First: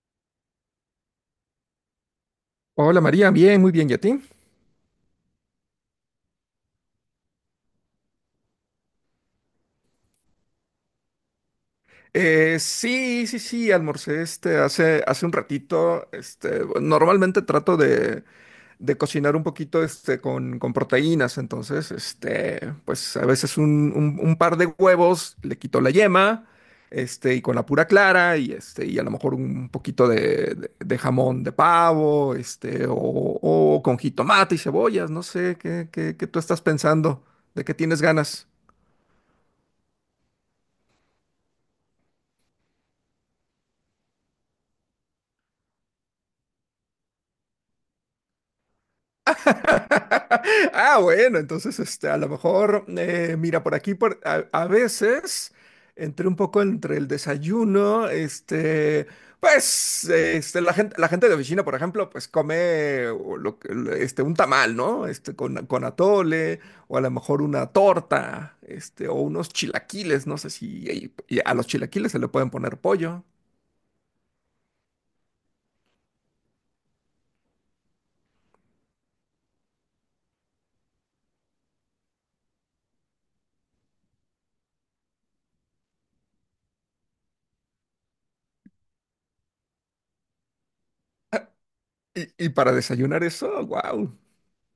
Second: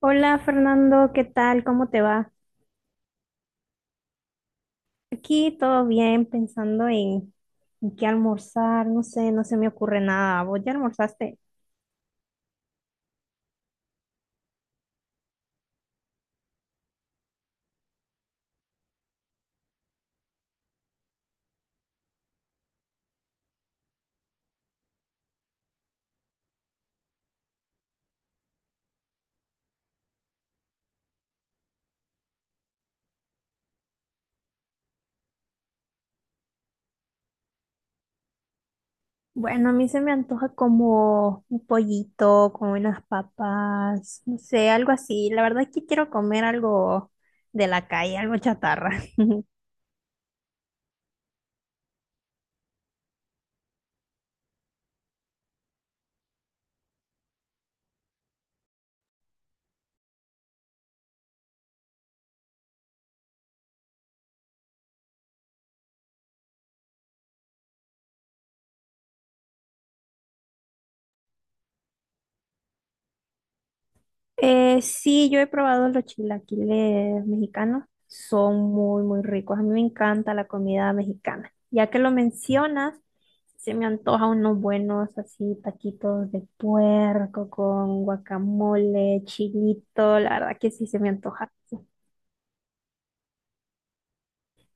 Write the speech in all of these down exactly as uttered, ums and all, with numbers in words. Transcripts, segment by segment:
Hola Fernando, ¿qué tal? ¿Cómo te va? Hola María, bien, muy bien, ¿y a ti? Aquí todo bien, pensando en, en qué almorzar, no sé, no se me ocurre nada. ¿Vos ya almorzaste? Eh, sí, sí, sí, almorcé este hace, hace un ratito. Este, normalmente trato de, de cocinar un poquito este, con, con proteínas, entonces, este, pues a veces un, un- un par de huevos, le quito la yema, este, y con la pura clara, y este, y a lo mejor un poquito de, de- de jamón de pavo, este, o, o con jitomate y cebollas, no sé, ¿qué, qué, qué tú estás pensando? ¿De qué tienes ganas? Bueno, a mí se me antoja como un pollito, como unas papas, no sé, algo así. La verdad es que quiero comer algo de la calle, algo chatarra. Ah, bueno, entonces este, a lo mejor, eh, mira, por aquí por, a, a veces entre un poco entre el desayuno, este, pues este, la gente, la gente de oficina, por ejemplo, pues come o lo que- este, un tamal, ¿no? Este, con, con atole, o a lo mejor una torta, este, o unos chilaquiles, no sé si y- y a los chilaquiles se le pueden poner pollo. Eh, sí, yo he probado los chilaquiles mexicanos. Son muy, muy ricos. A mí me encanta la comida mexicana. Ya que lo mencionas, se me antoja unos buenos así taquitos de puerco con guacamole, chilito. La verdad que sí se me antoja. Y, y para desayunar eso, wow.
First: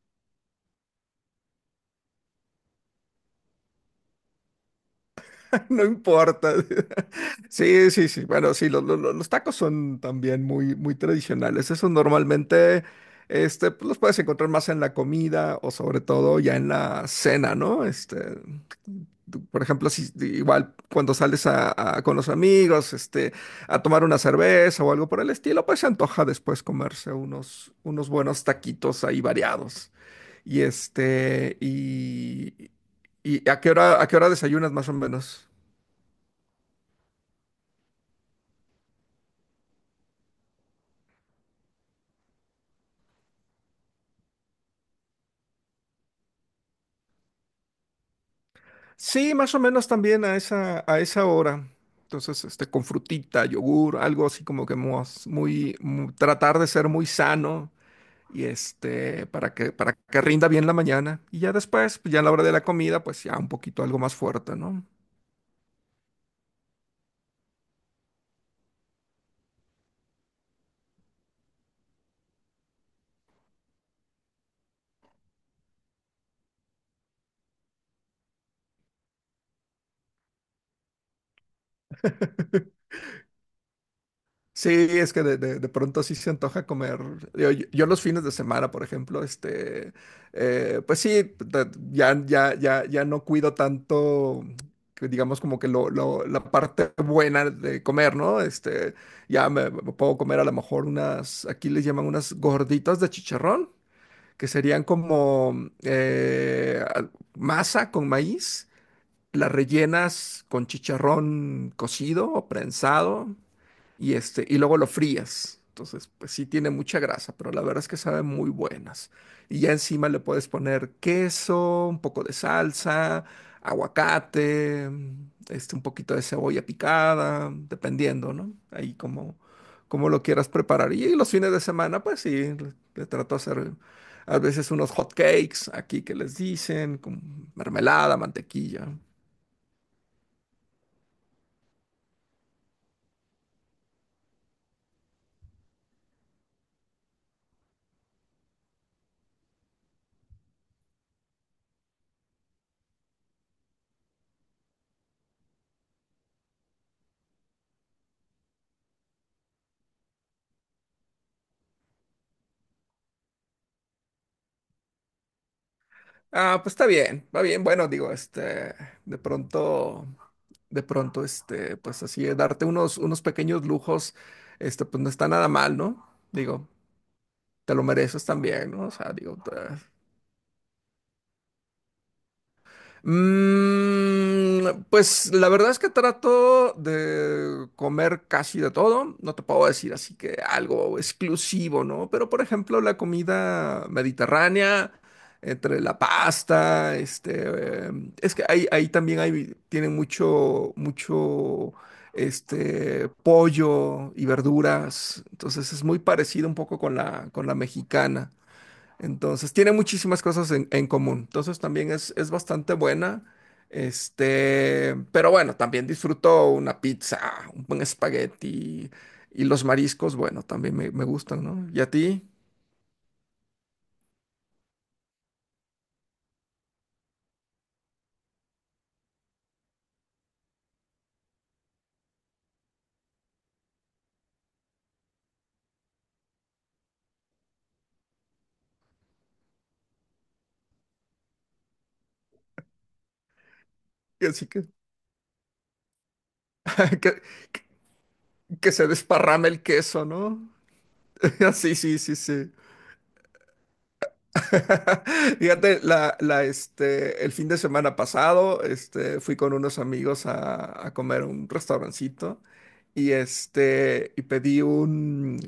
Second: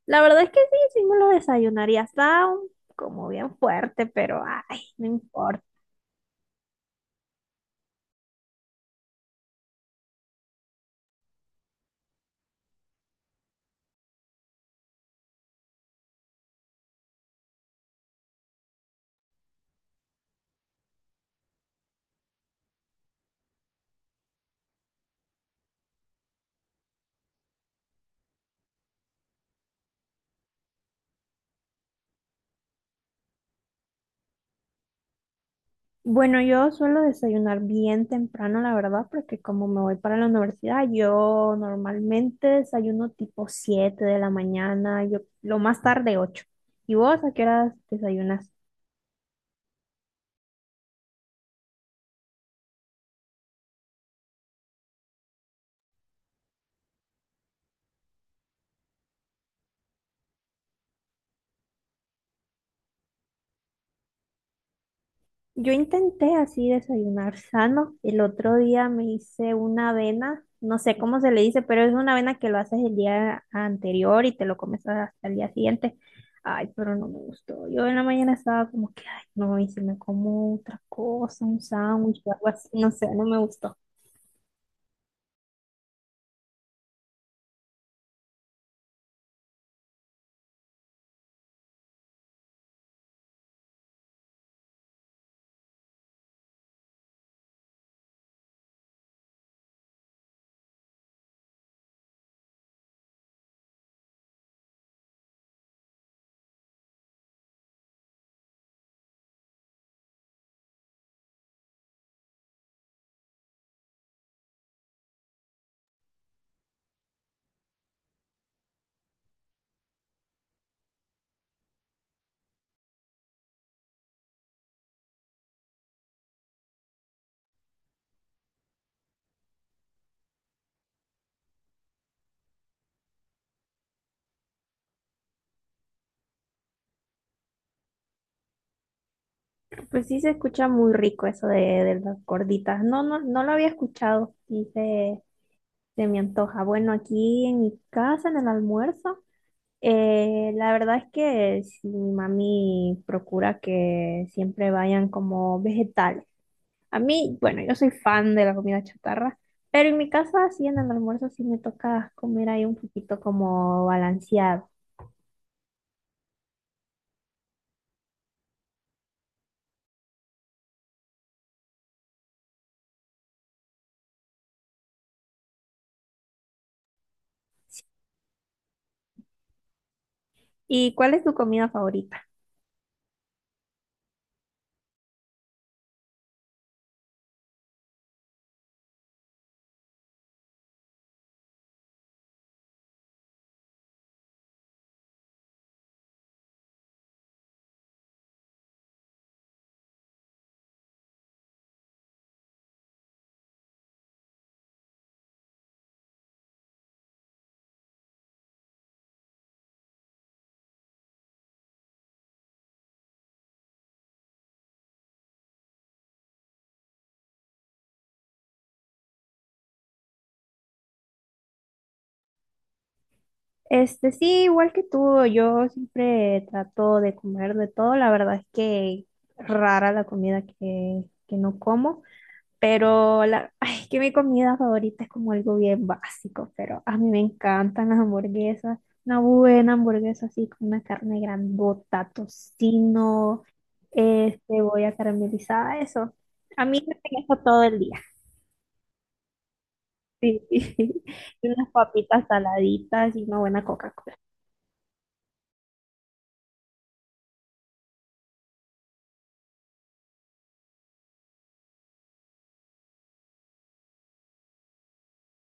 La verdad es que sí, sí me lo desayunaría. Está un- como bien fuerte, pero ay, no importa. No importa. Sí, sí, sí. Bueno, sí, los, los- los tacos son también muy, muy tradicionales. Eso normalmente, este, pues, los puedes encontrar más en la comida o sobre todo ya en la cena, ¿no? Este, tú, por ejemplo, si igual cuando sales a, a- con los amigos, este, a tomar una cerveza o algo por el estilo, pues se antoja después comerse unos, unos buenos taquitos ahí variados. Y este, y, y ¿A qué hora, a qué hora desayunas más o menos? Bueno, yo suelo desayunar bien temprano, la verdad, porque como me voy para la universidad, yo normalmente desayuno tipo siete de la mañana, yo lo más tarde ocho. ¿Y vos a qué horas desayunas? Sí, más o menos también a esa, a esa hora. Entonces, este, con frutita, yogur, algo así como que mos- muy, mu- tratar de ser muy sano y este, para que, para que rinda bien la mañana. Y ya después, pues ya a la hora de la comida, pues ya un poquito algo más fuerte, ¿no? Yo intenté así desayunar sano. El otro día me hice una avena, no sé cómo se le dice, pero es una avena que lo haces el día anterior y te lo comes hasta el día siguiente. Ay, pero no me gustó. Yo en la mañana estaba como que, ay, no, y si me como otra cosa, un sándwich o algo así, no sé, no me gustó. Sí, es que de, de- de pronto sí se antoja comer. Yo, yo- yo los fines de semana, por ejemplo, este, eh, pues sí, ta- ya, ya, ya, ya no cuido tanto, que digamos, como que lo, lo- la parte buena de comer, ¿no? Este, ya me, me puedo comer a lo mejor unas, aquí les llaman unas gorditas de chicharrón, que serían como eh, al- masa con maíz, las rellenas con chicharrón cocido o prensado, y este, y luego lo frías. Entonces, pues sí tiene mucha grasa, pero la verdad es que saben muy buenas. Y ya encima le puedes poner queso, un poco de salsa, aguacate, este, un poquito de cebolla picada, dependiendo, ¿no? Ahí como, como lo quieras preparar. Y los fines de semana, pues sí, le, le trato de hacer a veces unos hot cakes aquí que les dicen, con mermelada, mantequilla. Pues sí se escucha muy rico eso de, de las gorditas. No, no, no lo había escuchado y se, se me antoja. Bueno, aquí en mi casa, en el almuerzo. Eh, la verdad es que sí, mi mami procura que siempre vayan como vegetales. A mí, bueno, yo soy fan de la comida chatarra, pero en mi casa sí en el almuerzo sí me toca comer ahí un poquito como balanceado. Ah, pues está bien, va bien. Bueno, digo, este, de pronto, de pronto, este, pues así, eh, darte unos, unos pequeños lujos, este, pues no está nada mal, ¿no? Digo, te lo mereces también, ¿no? O sea, digo, te- ¿Y cuál es tu comida favorita? Mm, pues la verdad es que trato de comer casi de todo. No te puedo decir así que algo exclusivo, ¿no? Pero por ejemplo, la comida mediterránea, entre la pasta, este, eh, es que ahí, ahí también hay, tienen mucho, mucho, este, pollo y verduras. Entonces es muy parecido un poco con la, con la mexicana. Entonces, tiene muchísimas cosas en, en común. Entonces, también es, es bastante buena. Este, pero bueno, también disfruto una pizza, un buen espagueti y los mariscos, bueno, también me, me gustan, ¿no? ¿Y a ti? Este, sí, igual que tú, yo siempre trato de comer de todo. La verdad es que rara la comida que, que no como. Pero la, ay, es que mi comida favorita es como algo bien básico, pero a mí me encantan las hamburguesas. Una buena hamburguesa así con una carne grandota, tocino, Y eh, así que, cebolla caramelizada, eso. A mí me que, tengo eso todo el día. que se desparrame el queso, Sí, ¿no? sí. Y unas Sí, sí, sí, papitas sí. saladitas y una buena coca. Fíjate, la, la, este, el fin de semana pasado, este, fui con unos amigos a, a comer a un restaurancito y este, y pedí un.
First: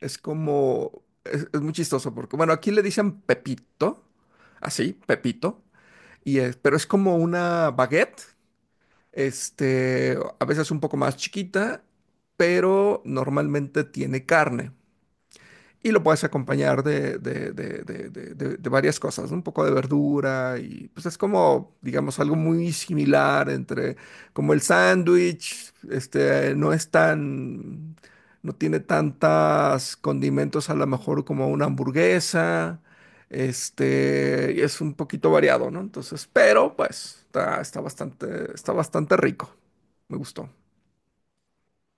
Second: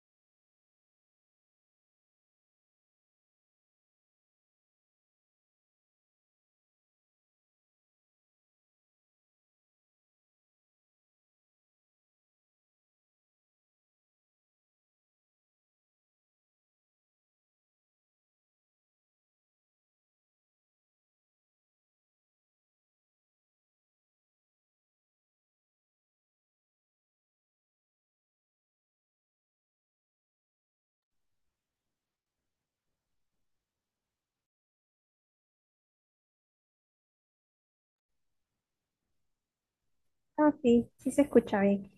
Es como, es, es muy chistoso porque, bueno, aquí le dicen Pepito, así, Pepito, y es, pero es como una baguette, este, a veces un poco más chiquita, pero normalmente tiene carne. Y lo puedes acompañar de, de- de- de- de- de- de- varias cosas, ¿no? Un poco de verdura y pues es como, digamos, algo muy similar entre como el sándwich, este, no es tan, no tiene tantas condimentos a lo mejor como una hamburguesa, este, y es un poquito variado, ¿no? Entonces, pero pues está, está bastante, está bastante rico, me gustó. Ah, sí, sí se escucha bien.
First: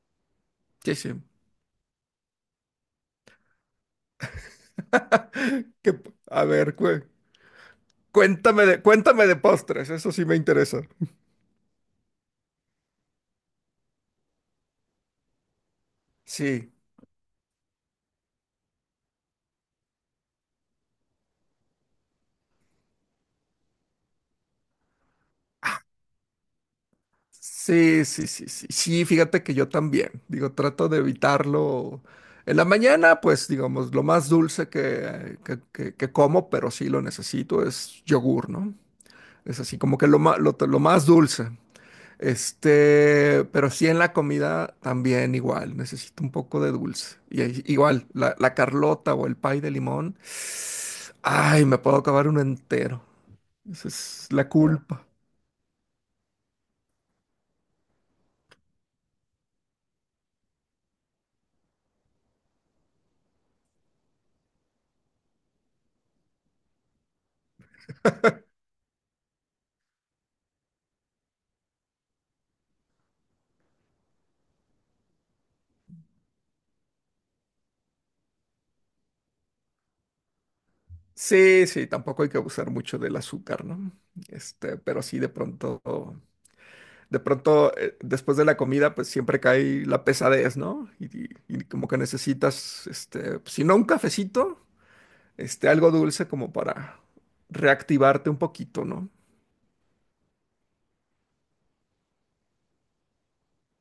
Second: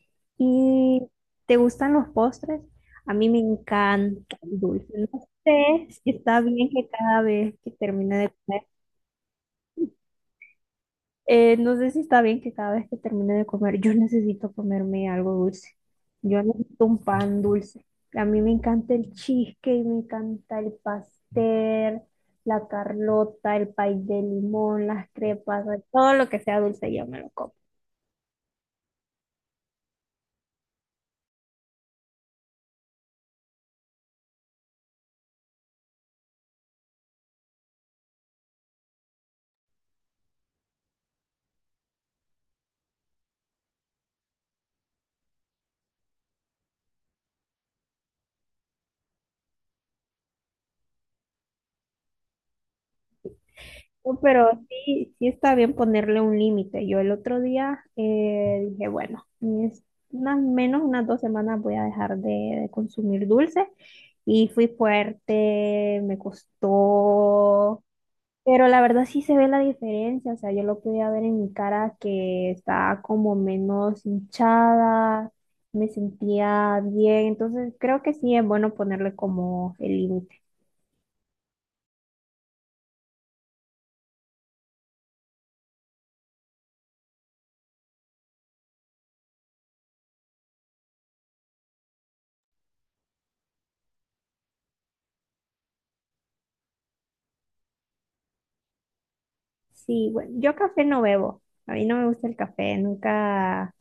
Sí, ¿Y sí. te gustan los postres? A mí me encanta el dulce. No sé Que- si está a bien ver, que cué- cada vez que termine de comer, Cuéntame de, cuéntame de postres, eso sí me interesa. eh, no sé si está bien que cada vez que termine de comer, yo necesito comerme algo dulce. Yo Sí, necesito un pan dulce. A mí me encanta el cheesecake, me encanta el pastel, la carlota, el pay de limón, las crepas, todo lo que sea dulce, yo me lo como. sí, sí, sí, sí, sí, fíjate que yo también, digo, trato de evitarlo. En la mañana, pues, digamos, lo más dulce que, que, que- que como, pero sí lo necesito, es yogur, ¿no? Es así como que lo, ma- lo, lo más dulce. Este, pero sí en la comida también igual, necesito un poco de dulce. Y ahí igual, la, la carlota o el pay de limón, ay, me puedo acabar uno entero. Esa No, es la pero culpa. sí, sí está bien ponerle un límite. Yo el otro día eh, dije, bueno, es unas menos unas dos semanas voy a dejar de, de consumir dulce. Y fui fuerte, me costó. Pero la verdad sí se ve la diferencia. O sea, yo lo podía ver en mi cara que estaba como menos hinchada, me sentía bien. Entonces creo que sí es bueno ponerle como el límite. Sí, sí, tampoco hay que abusar mucho del azúcar, ¿no? Este, pero sí de pronto, de pronto, eh, después de la comida, pues siempre cae la pesadez, ¿no? Y, y- y como que necesitas, este, pues, si no un cafecito, este, algo dulce como para reactivarte un poquito, ¿no? Sí, bueno, yo café no bebo. A mí no me gusta el café, nunca.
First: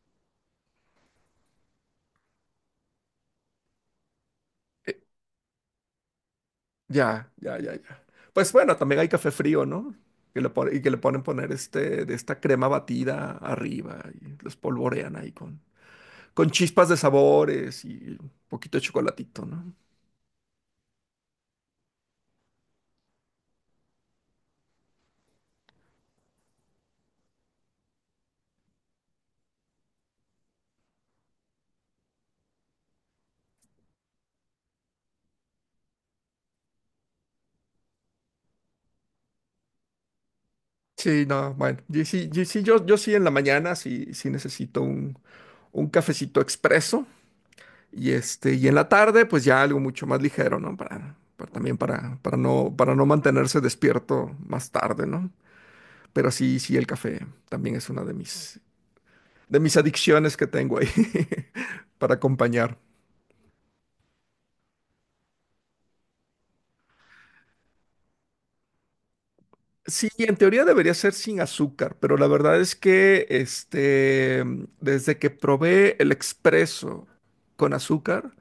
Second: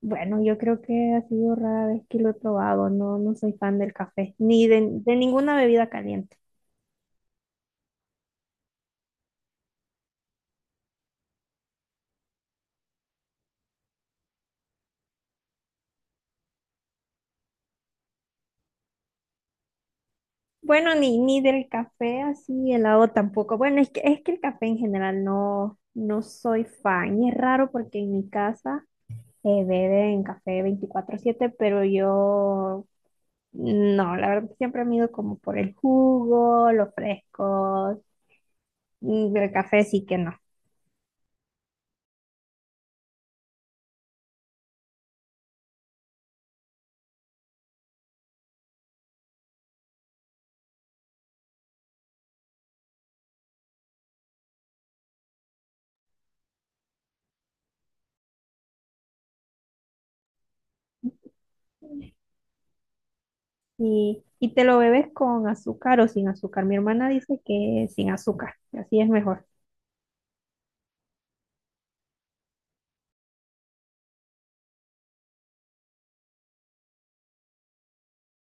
Bueno, yo creo que ha sido rara vez que lo he probado. No, no soy fan del café, ni de, Eh, de ninguna bebida caliente. ya, ya, ya, ya. Pues bueno, también hay café frío, ¿no? Que le pon- y que le ponen poner este, de esta crema batida arriba y los polvorean ahí con, con chispas de sabores y un poquito de chocolatito, ¿no? Bueno, ni, ni del café así helado tampoco. Bueno, es que, es que el café en general no, no soy fan. Y es raro porque en mi casa eh, beben café veinticuatro siete, pero yo no, la verdad siempre me he ido como por el jugo, los frescos, mm, el café sí que no. Sí, no, bueno, y sí, y sí, yo, yo sí en la mañana sí, sí necesito un, un cafecito expreso y este, y en la tarde pues ya algo mucho más ligero, ¿no? Para, para también para, para no, para no mantenerse despierto más tarde, ¿no? Pero sí, sí, el café también es una de mis, de mis, adicciones que tengo ahí para acompañar. Y, y te lo bebes con azúcar o sin azúcar. Mi hermana dice que sin azúcar, que así es mejor. Sí, en teoría debería ser sin azúcar, pero la verdad es que este, mm, desde que probé el expreso con azúcar,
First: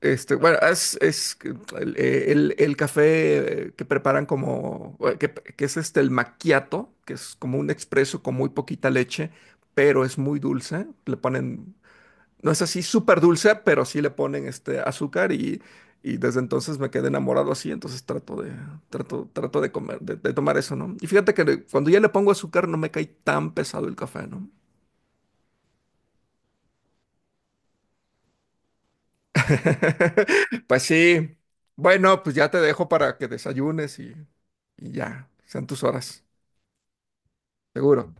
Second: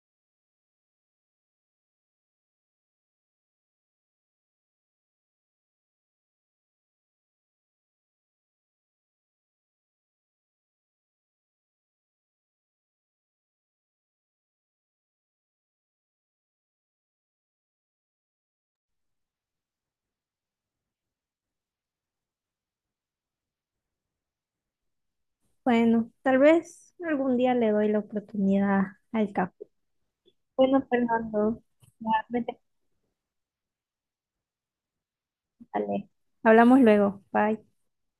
este, bueno, es, es que mm, el, eh, el- el café eh, que preparan como, eh, que, que es este, el macchiato, que es como un expreso con muy poquita leche, pero es muy dulce, le ponen no es así súper dulce, pero sí le ponen este azúcar y, y desde entonces me quedé enamorado así, entonces trato de, trato, trato de comer, de, de tomar eso, ¿no? Y fíjate que le- cuando ya le pongo azúcar no me cae tan pesado el café, ¿no? Bueno, tal vez algún día le doy la oportunidad al café. Pues Bueno, sí. Fernando, ya Bueno, pues me ya te tengo dejo para que desayunes y, y ya, que sean tus salir. horas, Hablamos luego. Bye. seguro.